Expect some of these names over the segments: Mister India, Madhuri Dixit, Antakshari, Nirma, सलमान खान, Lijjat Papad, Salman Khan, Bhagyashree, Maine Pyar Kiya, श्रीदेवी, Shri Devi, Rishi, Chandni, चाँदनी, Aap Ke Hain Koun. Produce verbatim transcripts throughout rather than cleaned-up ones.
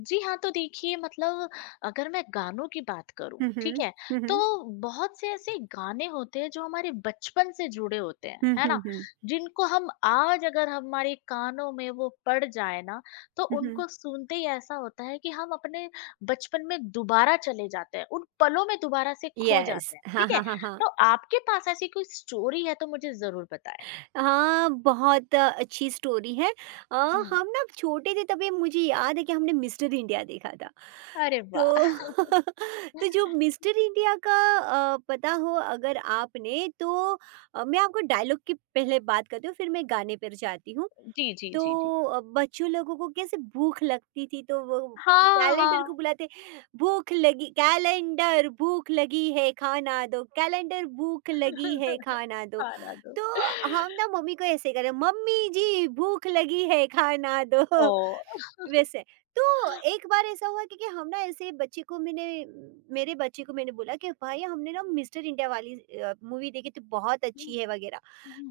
जी हाँ, तो देखिए मतलब अगर मैं गानों की बात करूँ, हुँ, ठीक हुँ। है? हुँ, हुँ। तो बहुत से ऐसे गाने होते हैं जो हमारे बचपन से जुड़े होते हैं, हुँ, है हुँ, ना? हुँ। जिनको हम आज अगर हमारे कानों में वो पड़ जाए ना, तो हुँ, हुँ। उनको सुनते ही ऐसा होता है कि हम अपने बचपन में दोबारा चले जाते हैं, उन पलों में दोबारा से खो यस। जाते हैं, हाँ, ठीक है? हाँ, हाँ, हाँ। तो आपके पास ऐसी कोई स्टोरी है तो मुझे ज़रूर बताएँ? हाँ, बहुत अ, अच्छी स्टोरी है। अ, हुँ। हम ना छोटे थे तभी मुझे याद है कि हमने मिस्टर इंडिया देखा था। अरे तो वाह! तो जो मिस्टर इंडिया का अ, पता हो अगर आपने तो अ, मैं आपको डायलॉग की पहले बात करती हूँ फिर मैं गाने पर जाती हूँ। जी, जी, तो जी, जी। अ, बच्चों लोगों को कैसे भूख लगती थी तो वो हाँ, कैलेंडर को हाँ। बुलाते भूख लगी कैलेंडर भूख लगी है खाना दो कैलेंडर भूख लगी है खाना दो। खाना दो। तो हम ना मम्मी को ऐसे करें मम्मी जी भूख लगी है खाना दो। Oo. वैसे तो एक बार ऐसा हुआ क्योंकि हम ना ऐसे बच्चे को मैंने मेरे बच्चे को मैंने बोला कि भाई हमने ना मिस्टर इंडिया वाली मूवी देखी तो बहुत Hmm. अच्छी है वगैरह।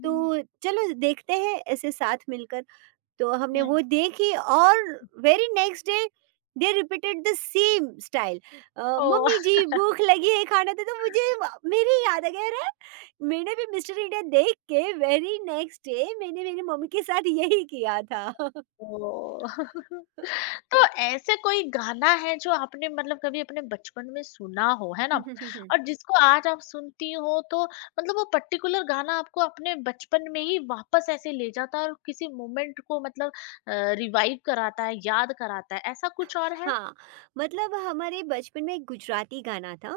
तो चलो देखते हैं ऐसे साथ मिलकर। तो Hmm, हमने वो hmm, देखी और very next day they repeated the same style. Mummy oh! जी भूख लगी है खाना दे तो मुझे वा- मेरी याद आ गया अरे मैंने भी मिस्टर इंडिया देख के वेरी नेक्स्ट डे मैंने मेरी मम्मी के साथ यही किया था। ओह! तो ऐसे कोई गाना है जो आपने मतलब कभी अपने बचपन में सुना हो, है ना? और जिसको आज आप सुनती हो तो मतलब वो पर्टिकुलर गाना आपको अपने बचपन में ही वापस ऐसे ले जाता है और किसी मोमेंट को मतलब अ, रिवाइव कराता है, याद कराता है, ऐसा कुछ और है? हाँ, मतलब हमारे बचपन में एक गुजराती गाना था।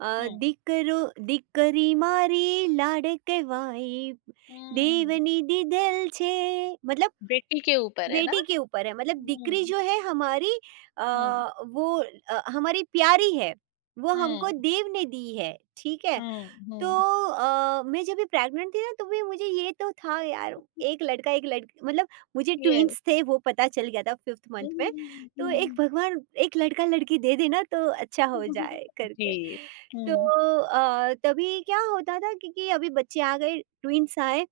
अ, हुँ। दिकरो दिकरी मारी लाडकवाई हुँ। देवनी दिधेल छे। मतलब बेटी के ऊपर है ना? बेटी के ऊपर है मतलब डिक्री हुँ, जो है हमारी, अ, हुँ, वो अ, हमारी प्यारी है, वो हमको हुँ। देव ने दी है, ठीक है? हुँ, तो हुँ। अ, मैं जब भी प्रेग्नेंट थी ना तो भी मुझे ये तो था यार एक लड़का एक लड़की, मतलब मुझे Yes. ट्विन्स थे वो पता चल गया था फिफ्थ मंथ में। तो एक भगवान एक लड़का-लड़की दे देना तो अच्छा हो जाए करके। जी। तो हुँ। अ, तभी क्या होता था क्योंकि अभी बच्चे आ गए, ट्विन्स आए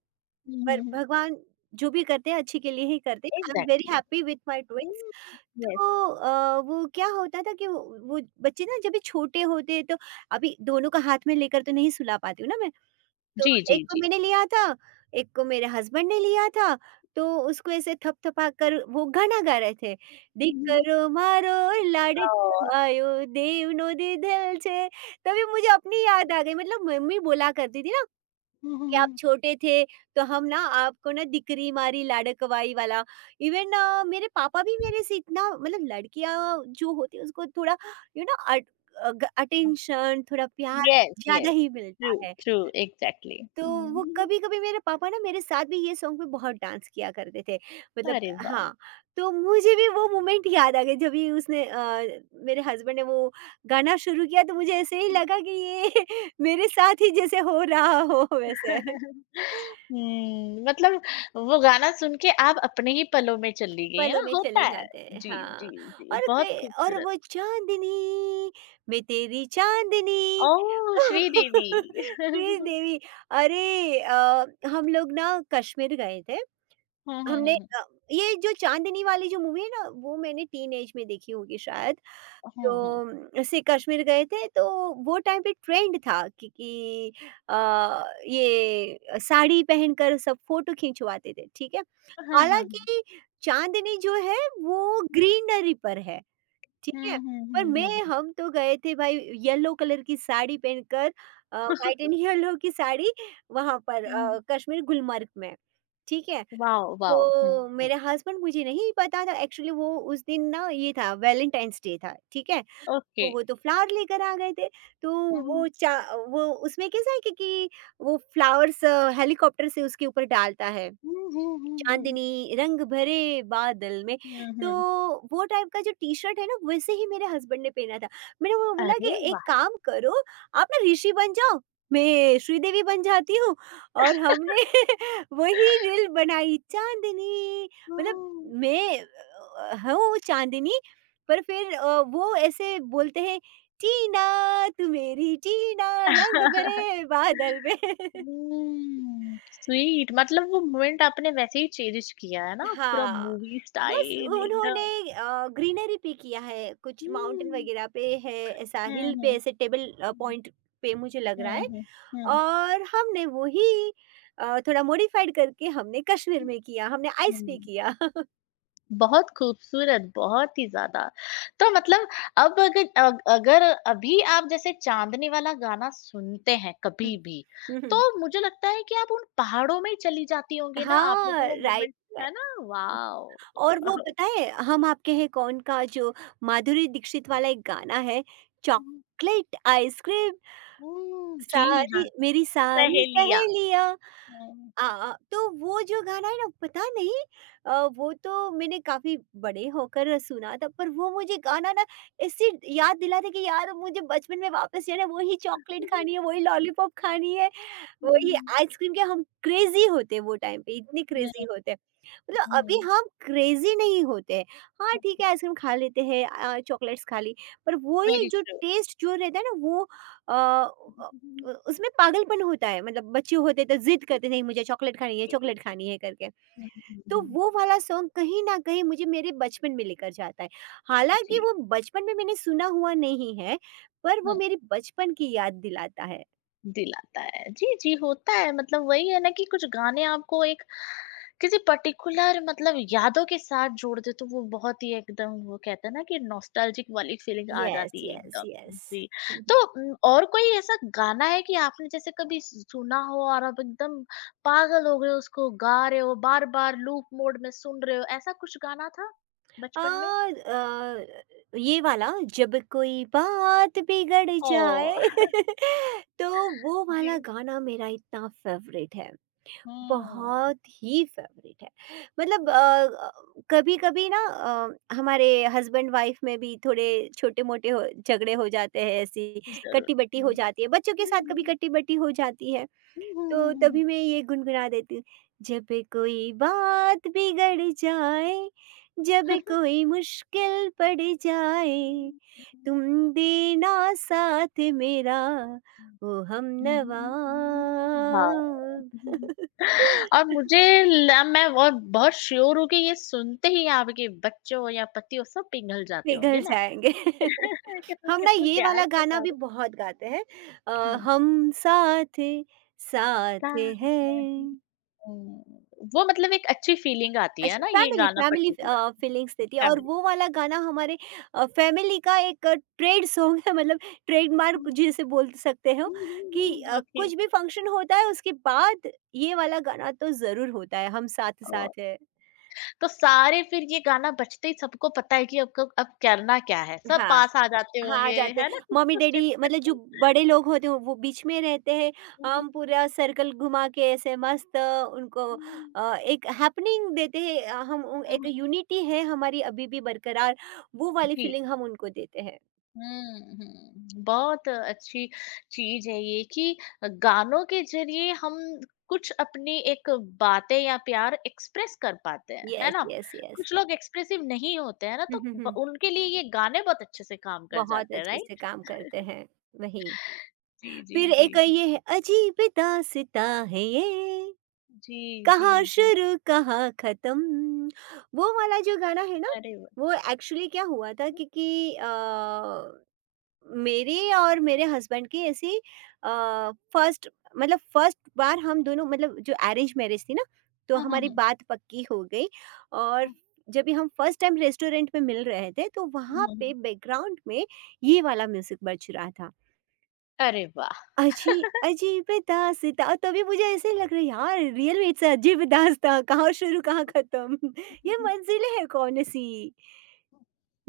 हुँ, पर हुँ, हुँ। भगवान जो भी करते हैं अच्छे के लिए ही करते हैं। I am very exactly. Happy with my hmm. Twins. Yes. तो अ, वो क्या होता था कि वो वो बच्चे ना जब भी छोटे होते हैं तो अभी दोनों को हाथ में लेकर तो नहीं सुला पाती हूँ ना मैं। तो जी, जी, एक को जी। मैंने लिया था, एक को मेरे हस्बैंड ने लिया था। तो उसको ऐसे थपथपा कर वो गाना गा रहे थे। हुँ, "દીકરો મારો लाडको ओह! भायो देवनो દીधેल છે"। तभी मुझे अपनी याद आ गई मतलब मम्मी बोला करती थी ना हुँ, हुँ, कि आप हुँ। छोटे थे तो हम ना आपको ना दिकरी मारी लाडकवाई वाला। इवन अ, मेरे पापा भी मेरे से इतना मतलब लड़कियां जो होती है उसको थोड़ा, यू नो, अटेंशन थोड़ा प्यार येस, ज्यादा येस। ही ट्रू, मिलता है। True, exactly. तो वो हुँ। कभी कभी मेरे पापा ना मेरे साथ भी ये सॉन्ग पे बहुत डांस किया करते थे मतलब। अरे वाह! हाँ, तो मुझे भी वो मोमेंट याद आ गया जब भी उसने अ, मेरे हस्बैंड ने वो गाना शुरू किया तो मुझे ऐसे ही लगा कि ये मेरे साथ ही जैसे हो रहा हो वैसे हुँ, मतलब वो गाना सुन के आप अपने ही पलों में चली गई, है पलों ना? में चले होता है। जाते हैं जी, हाँ। जी, जी, और बहुत कई और खूबसूरत। वो चांदनी, मैं तेरी चांदनी। ओह! श्रीदेवी। श्री देवी। अरे अ, हम लोग ना कश्मीर गए थे। हुँ, हुँ, हुँ, हमने हुँ। अ, ये जो चांदनी वाली जो मूवी है ना वो मैंने टीन एज में देखी होगी शायद। हुँ, हुँ। तो ऐसे कश्मीर गए थे तो वो टाइम पे ट्रेंड था कि कि अ, ये साड़ी पहनकर सब फोटो खिंचवाते थे, ठीक है? हाँ, हाँ, हाँ। हालाँकि चाँदनी जो है वो ग्रीनरी पर है, ठीक हुँ, है? हुँ, पर हुँ, मैं हुँ। हम तो गए थे भाई येलो कलर की साड़ी पहनकर, अ, व्हाइट एंड येलो की साड़ी, वहाँ पर हुँ, हुँ। अ, कश्मीर गुलमर्ग में, ठीक है? वाओ! वाओ! हुँ, तो हुँ। मेरे हस्बैंड मुझे नहीं पता था एक्चुअली वो उस दिन ना ये था वैलेंटाइन्स डे था, ठीक है? ओके। तो वो तो फ्लावर लेकर आ गए थे। तो हुँ, वो हुँ। चा वो उसमें कैसा है कि कि वो फ्लावर्स हेलीकॉप्टर से उसके ऊपर डालता है। हुँ, हुँ, हुँ, हुँ। चांदनी रंग भरे बादल में। हुँ, तो हुँ। वो टाइप का जो टी-शर्ट है ना वैसे ही मेरे हस्बैंड ने पहना था। मैंने वो बोला कि अरे एक वाह! काम करो आप ना ऋषि बन जाओ, मैं श्रीदेवी बन जाती हूँ और हमने वही रील बनाई चांदनी। मतलब हुँ। मैं अ, हूँ चांदनी, पर फिर अ, वो ऐसे बोलते हैं, "टीना, तू मेरी टीना, हुँ, रंग भरे बादल में।" स्वीट मतलब वो मोमेंट आपने वैसे ही चेरिश किया है ना, पूरा हाँ, मूवी बस स्टाइल उन्होंने एकदम। अ, ग्रीनरी पे किया है, कुछ माउंटेन हुँ। वगैरह पे है, ऐसा हुँ, हिल पे हुँ। ऐसे टेबल अ, पॉइंट पे मुझे लग रहा हुँ, है। हुँ, हुँ। और हमने वही अ, थोड़ा मॉडिफाइड करके हमने कश्मीर हुँ, में किया, हमने आइस पे हुँ। किया। बहुत खूबसूरत, बहुत ही ज़्यादा। तो मतलब अब अगर अ, अगर अभी आप जैसे चाँदनी वाला गाना सुनते हैं हुँ, कभी भी, हुँ, हुँ। तो मुझे लगता है कि आप उन पहाड़ों में ही चली जाती होंगी ना, आपने हाँ, जो वो राइट, मोमेंट राइट। है ना? वॉव! और वो पता है हम आपके हैं कौन का जो माधुरी दीक्षित वाला एक गाना है, हुँ, चॉकलेट आइसक्रीम हुँ, जी हाँ, सारी मेरी सारी सहेलियाँ। सहेलियाँ। हुँ। अ, तो वो जो गाना है ना पता नहीं अ, वो तो मैंने काफ़ी बड़े होकर सुना था पर वो मुझे गाना ना ऐसे याद दिलाता कि यार मुझे बचपन में वापस जो है ना वही चॉकलेट खानी है, वही लॉलीपॉप खानी है, वही हुँ, आइसक्रीम के हम क्रेज़ी होते हैं वो टाइम पे, इतने क्रेज़ी हुँ, होते हैं। मतलब हुँ, अभी हुँ। हम क्रेज़ी नहीं होते हैं। हाँ, ठीक है आइसक्रीम खा लेते हैं, अ, चॉकलेट्स खा ली, पर वही वेरी जो ट्रू। टेस्ट जो रहता है ना वो अ, अ, उ उसमें पागलपन होता है। मतलब बच्चे होते तो ज़िद करते नहीं मुझे चॉकलेट खानी है, जी। चॉकलेट खानी है करके। हुँ, हुँ, तो हुँ, वो वाला सॉन्ग कहीं न कहीं मुझे मेरे बचपन में लेकर जाता है। हालाँकि जी। वो बचपन में मैंने सुना हुआ नहीं है, पर वो मेरी बचपन की याद दिलाता है। दिलाता है। जी, जी, होता है मतलब वही है ना कि कुछ गाने आपको एक किसी पर्टिकुलर मतलब यादों के साथ जोड़ दे तो वो बहुत ही एकदम वो कहते हैं ना कि नॉस्टैल्जिक वाली फीलिंग आ यस, जाती है यस, एकदम। यस। जी, हुँ, हुँ। तो उम, और कोई ऐसा गाना है कि आपने जैसे कभी सु सुना हो और आप एकदम पागल हो गए हो उसको गा रहे हो, बार-बार लूप मोड में सुन रहे हो, ऐसा कुछ गाना था बचपन में? और अ, ये वाला जब कोई बात बिगड़ ओह! जाए तो वो जी। वाला गाना मेरा इतना फ़ेवरेट है, हुँ। बहुत ही फ़ेवरेट है। मतलब अ हुँ। अ, कभी-कभी ना अ, हमारे हस्बैंड वाइफ़ में भी थोड़े छोटे-मोटे हो झगड़े हो जाते हैं, ऐसी ज़रूर। कट्टी-बट्टी हो हुँ। जाती है, बच्चों के हुँ, साथ कभी हुँ। कट्टी-बट्टी हो जाती है। हुँ, हुँ, तो हुँ, हुँ। तभी मैं ये गुनगुना देती हूँ, जब कोई बात बिगड़ जाए, जब कोई मुश्किल पड़ जाए, तुम देना साथ मेरा, ओ हमनवा। हाँ। और मुझे ल मैं और बहुत श्योर हूँ कि ये सुनते ही आपके बच्चों या पति वो सब पिघल जाते पिघल होंगे ना? जाएँगे। कितने हम ना कितने ये प्यार वाला से गाना गा भी रहे बहुत गाते हैं, अ, हम साथ, साथ हैं। हुँ। वो मतलब एक अच्छी फीलिंग आती है अच्छा ना ये फैमिली गाना फैमिली पर्टिकुलर अ, फीलिंग्स देती है और फैमिली वो वाला गाना हमारे अ, फैमिली का एक अ, ट्रेड सॉन्ग है मतलब ट्रेडमार्क हुँ, जिसे बोल सकते हो हुँ, हुँ, कि हुँ। अ, ओके कुछ भी फंक्शन होता है उसके बाद ये वाला गाना तो ज़रूर होता है हम साथ ओह! साथ है। तो सारे फिर ये गाना बजते ही सबको पता है कि अब क अब करना क्या है? सब हाँ, पास आ जाते हाँ, आ होंगे, जाते है हैं। ना? कुछ तो मम्मी-डैडी स्टेप्स मतलब जो करते बड़े लोग होते हैं वो बीच में रहते हैं। हम हैं। पूरा सर्कल घुमा के ऐसे मस्त अ, उनको हुँ। अ, एक हैपनिंग देते हैं। अ, हम उ हुँ, एक हुँ। यूनिटी है हमारी अभी भी बरकरार, वो वाली जी। फीलिंग हम उनको देते हैं। हुँ, हुँ। बहुत अच्छी चीज़ है ये कि गानों के ज़रिए हम कुछ अपनी एक बातें या प्यार एक्सप्रेस कर पाते हैं, है यस, ना? Yes, yes. कुछ लोग एक्सप्रेसिव नहीं होते हैं ना, हुँ, तो हुँ, ब हुँ। उनके लिए ये गाने बहुत अच्छे से काम कर बहुत जाते हैं, अच्छे से राइट? काम करते हैं, वही। जी, जी, फिर जी, एक जी। ये है अजीब दास्ताँ है ये, जी, जी, कहाँ जी। शुरू कहाँ खत्म, वो वाला जो गाना है ना। अरे वाह! वो एक्चुअली क्या हुआ था हुँ, क्योंकि अ, मेरे और मेरे हस्बैंड की ऐसी फर्स्ट मतलब फर्स्ट बार हम दोनों मतलब जो अरेंज मैरिज थी ना तो हुँ, हमारी हुँ। बात पक्की हो गई और हुँ, जब भी हम फर्स्ट टाइम रेस्टोरेंट में मिल रहे थे तो हुँ, वहाँ पे हुँ। बैकग्राउंड में ये वाला म्यूजिक बज रहा था, अरे वाह! अजी अजीब दास्ताँ, और तभी मुझे ऐसे लग रहा है यार रियल में इट्स अ अजीब दास्ताँ कहाँ शुरू कहाँ खत्म। ये मंजिलें हैं कौन-सी,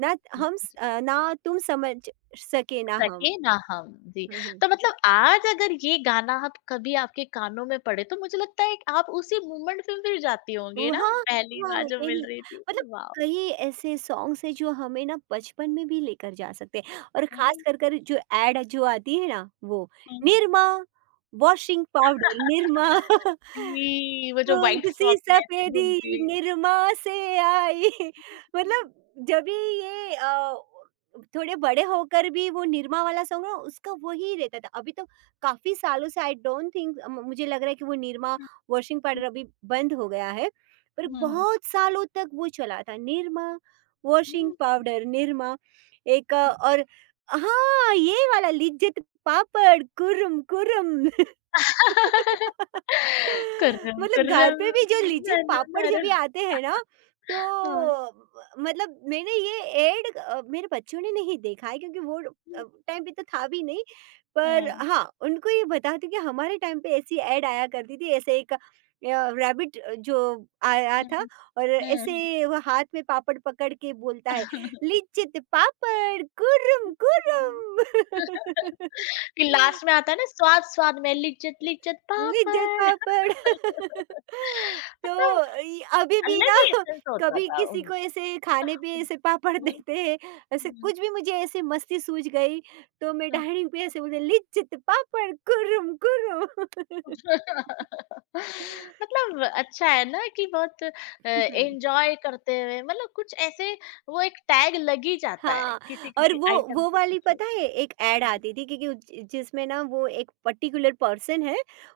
ना जी, हम स जी। अ, ना तुम समझ सके ना हम। सके ना हम, जी। हुँ, हुँ। तो मतलब आज अगर ये गाना आप कभी आपके कानों में पड़े तो मुझे लगता है कि आप उसी मोमेंट में फिर जाती होंगी वो ना? हाँ, पहली हाँ, बार जो यही मिल रही थी, मतलब वाओ! कई ऐसे सॉन्ग्स हैं जो हमें ना बचपन में भी लेकर जा सकते हैं और खास हुँ, कर कर जो ऐड जो आती है ना वो हुँ। Nirma, washing powder Nirma. जी, वो जो व्हाइट दूध सी फ्रॉक में ऐसे सफेदी घूमती निरमा से आई। मतलब जब भी ये अ, थोड़े बड़े होकर भी वो निरमा वाला सॉन्ग ना उसका वही रहता था अभी तो काफी सालों से आई डोंट थिंक मुझे लग रहा है कि वो निरमा हुँ, वॉशिंग पाउडर हुँ, अभी बंद हो गया है पर हुँ, बहुत सालों तक वो चला था निरमा वॉशिंग हुँ। पाउडर निरमा। एक अ, और हाँ ये वाला लिज्जत पापड़ कुरम कुरम। कुर्रम मतलब घर कुर्रम पे भी जो लिज्जत नरम पापड़ जब भी नरम आते हैं ना तो हाँ। मतलब मैंने ये ऐड, अ, मेरे बच्चों ने नहीं देखा है क्योंकि वो हुँ, टाइम पे तो था भी नहीं पर हाँ उनको ये बताती कि हमारे टाइम पे ऐसी ऐड आया करती थी ऐसे एक रैबिट जो आया हुँ, था हुँ, और हुँ। ऐसे वो हाथ में पापड़ पकड़ के बोलता है लिज्जत पापड़ गुर्रम गुर्रम। फिर लास्ट में आता है ना स्वाद स्वाद में लिज्जत लिज्जत लिज्जत पापड़ पापड़। मतलब तो इ अभी भी अलग ना ही एसेंस होता कभी था किसी उन को ऐसे खाने पे ऐसे पापड़ हुँ, देते हैं, ऐसे हुँ, कुछ भी मुझे ऐसे मस्ती सूझ गई, तो मैं हाँ। डाइनिंग पे ऐसे बोलती लिज्जत पापड़ कुर्रुम कुर्रुम। मतलब अच्छा है ना कि बहुत अ, हुँ। एन्जॉय करते हुए मतलब कुछ ऐसे वो एक टैग लग ही जाता है हाँ, और किसी-किसी वो आइटम वो के वाली पीछे। पता है एक ऐड हुँ, आती थी क्योंकि ज जिसमें ना वो एक पर्टिकुलर पर्सन है,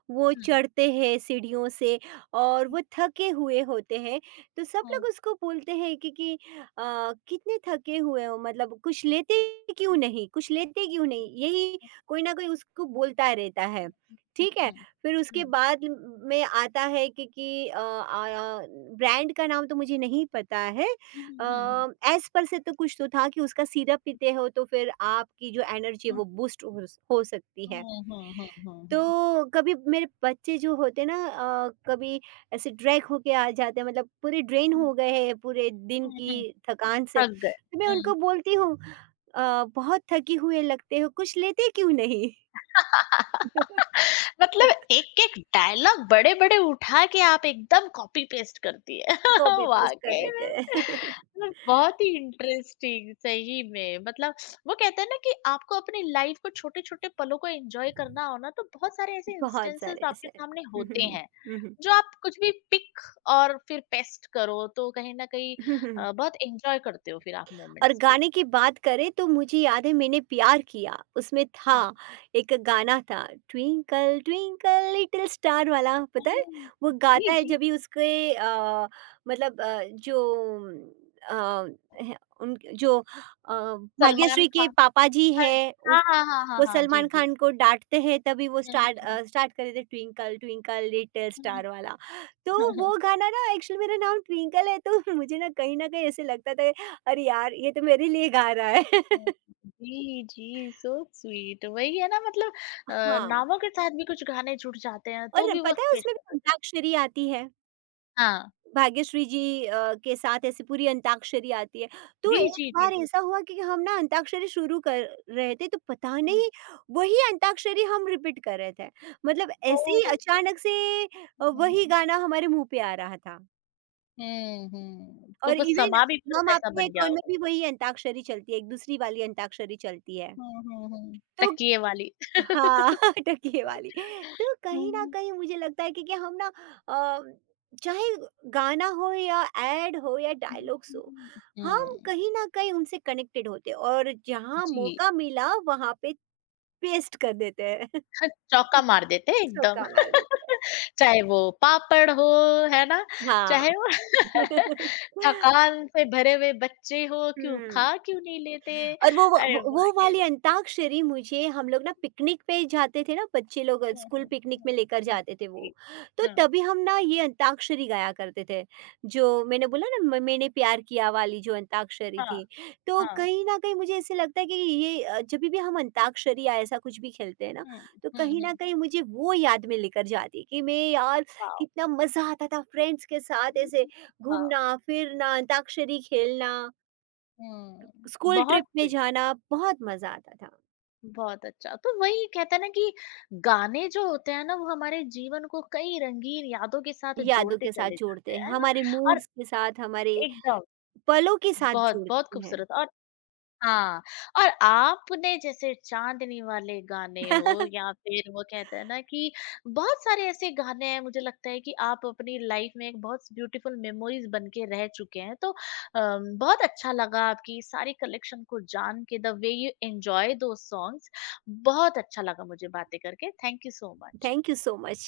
वो हुँ, चढ़ते हैं सीढ़ियों से और हुँ, वो थके हुए होते हैं, तो सब हुँ, लोग उसको बोलते हैं कि कि अ, कितने थके हुए हो मतलब कुछ लेते क्यों हुँ, नहीं? कुछ लेते क्यों नहीं? यही कोई ना कोई उसको बोलता रहता है, हुँ, हुँ, ठीक है? हुँ, फिर उसके हुँ, बाद में आता है कि कि अ, आ, ब्रांड का नाम तो मुझे नहीं पता है। हुँ, हुँ, हुँ, हुँ, एज पर से तो कुछ तो था कि उसका सीरप पीते हो तो फिर आपकी जो एनर्जी है वो बूस्ट हो, हो सकती है। हुँ, हुँ, हुँ, हुँ, हुँ, तो कभी मेरे बच्चे जो होते ना अ, कभी ऐसे ड्रैग होके आ जाते हैं मतलब पूरे ड्रेन हुँ। हो गए हैं पूरे दिन हुँ, की हुँ, थकान से थक गए। तो मैं हुँ। उनको बोलती हूँ "अ, बहुत थकी हुए लगते हो कुछ लेते क्यों नहीं"। मतलब एक-एक डायलॉग बड़े-बड़े उठा के आप एकदम कॉपी पेस्ट करती है। कॉपी पेस्ट कर वाक़ई देते में हैं। मतलब बहुत ही इंटरेस्टिंग सही में मतलब वो कहते हैं ना कि आपको अपनी लाइफ़ को छोटे-छोटे पलों को एन्जॉय करना हो ना तो बहुत सारे ऐसे बहुत इंस्टेंसेस सारे ऐसे आपके सामने होते हम्म, हैं, हम्म, जो आप कुछ भी पिक और फिर पेस्ट करो तो कहीं न कहीं हम्म, हम्म, हम्म। अ, बहुत एन्जॉय करते हो फिर आप और मोमेंट्स को। गाने की बात करें तो मुझे याद है मैंने प्यार किया उसमें था हुँ, एक हुँ। गाना था ट्विंकल ट्विंकल लिटिल स्टार वाला, पता है? हुँ, वो गाता जी, है जी। जब भी उसके अ, मतलब अ, जो अ, है- उन जो अ, सलमान भाग्यश्री के खान पापा जी हाँ, है हाँ, उस हाँ, हाँ, हाँ, वो हाँ, जी, सलमान जी। खान को डांटते हैं तभी वो स्टार्ट हुँ, अ, स्टार्ट कर देते twinkle twinkle little hmm, star वाला। तो हुँ, हुँ, वो गाना ना एक्चुअली मेरा नाम ट्विंकल है तो मुझे ना कहीं ना कहीं ऐसे लगता था अरे यार! ये तो मेरे लिए गा रहा है। जी, जी, सो स्वीट वही है ना मतलब अ, हाँ, नामों के साथ भी कुछ गाने जुड़ जाते हैं तो और भी वो पता है उसमें स्पेशल भी हो जाता अंताक्षरी आती है। है। हाँ, भाग्यश्री जी अ, के साथ ऐसी पूरी अंताक्षरी आती है। तो जी, एक जी, बार जी। ऐसा हुआ कि हम ना अंताक्षरी शुरू कर रहे थे तो पता हुँ, नहीं वही अंताक्षरी हम रिपीट कर रहे थे। मतलब ऐसे ही ओह! अचानक से अ, हुँ, वही गाना हमारे मुँह पे आ रहा था। हुँ, हुँ, तो और वो इवन समा भी फिर हम वैसा आपके है बन गया कौन में होगा। भी वही अंताक्षरी चलती है, एक दूसरी वाली अंताक्षरी चलती है। हुँ, हुँ, हुँ, तो तकिए वाली। हाँ टकिए वाली। तो कहीं न हुँ, कहीं मुझे लगता है कि कि हम ना अ, चाहे गाना हो या ऐड हो या हुँ, डायलॉग्स हुँ, हो, हम हुँ, कहीं न कहीं उनसे कनेक्टेड होते हैं और जहाँ जी, मौका मिला वहाँ पे पेस्ट कर देते हैं। हाँ, चौका मार देते एकदम। चौका मार देते हैं। चाहे वो पापड़ हो, है ना? हाँ। चाहे वो थकान से भरे हुए बच्चे हो, क्यों हुँ। खा क्यों नहीं लेते? और वो अरे वो वाह! वो के वाली अंताक्षरी मुझे हम लोग ना पिकनिक पे जाते थे ना बच्चे लोग अ, हुँ, स्कूल हुँ, पिकनिक में हुँ, लेकर हुँ, जाते थे वो। जी। तो हुँ, तभी हम ना ये अंताक्षरी गाया करते थे। जो मैंने बोला ना म मैंने प्यार किया वाली जो अंताक्षरी हाँ, थी। तो हाँ, कहीं न कहीं मुझे ऐसे लगता है कि ये अ, जभी भी हम अंताक्षरी या ऐसा कुछ भी खेलते हैं ना, हुँ, तो हुँ, कहीं न हुँ, कहीं मुझे वो याद में लेकर जाती है कि मैं यार वाओ! कितना मज़ा आता था फ्रेंड्स के साथ ऐसे हुँ, वाओ! घूमना, फिरना, अंताक्षरी खेलना। हुँ, स्कूल बहुत ट्रिप में स्वीट, जाना बहुत मज़ा आता था। बहुत अच्छा। तो वही कहते हैं ना कि गाने जो होते हैं ना, वो हमारे जीवन को कई रंगीन यादों के साथ यादों जोड़ते के साथ चले जाते जोड़ते हैं, हैं, है ना? हमारे और मूड्स के साथ, हमारे एकदम पलों के साथ बहुत, बहुत जोड़ते हैं। खूबसूरत और हाँ, और आपने जैसे चाँदनी वाले गाने हो या फिर वो कहते हैं ना कि बहुत सारे ऐसे गाने हैं मुझे लगता है कि आप अपनी लाइफ में एक बहुत ब्यूटीफुल मेमोरीज बन के रह चुके हैं। तो अम, बहुत अच्छा लगा आपकी सारी कलेक्शन को जान के the way you enjoy those songs बहुत अच्छा लगा मुझे बातें करके। Thank you so much. Thank you so much.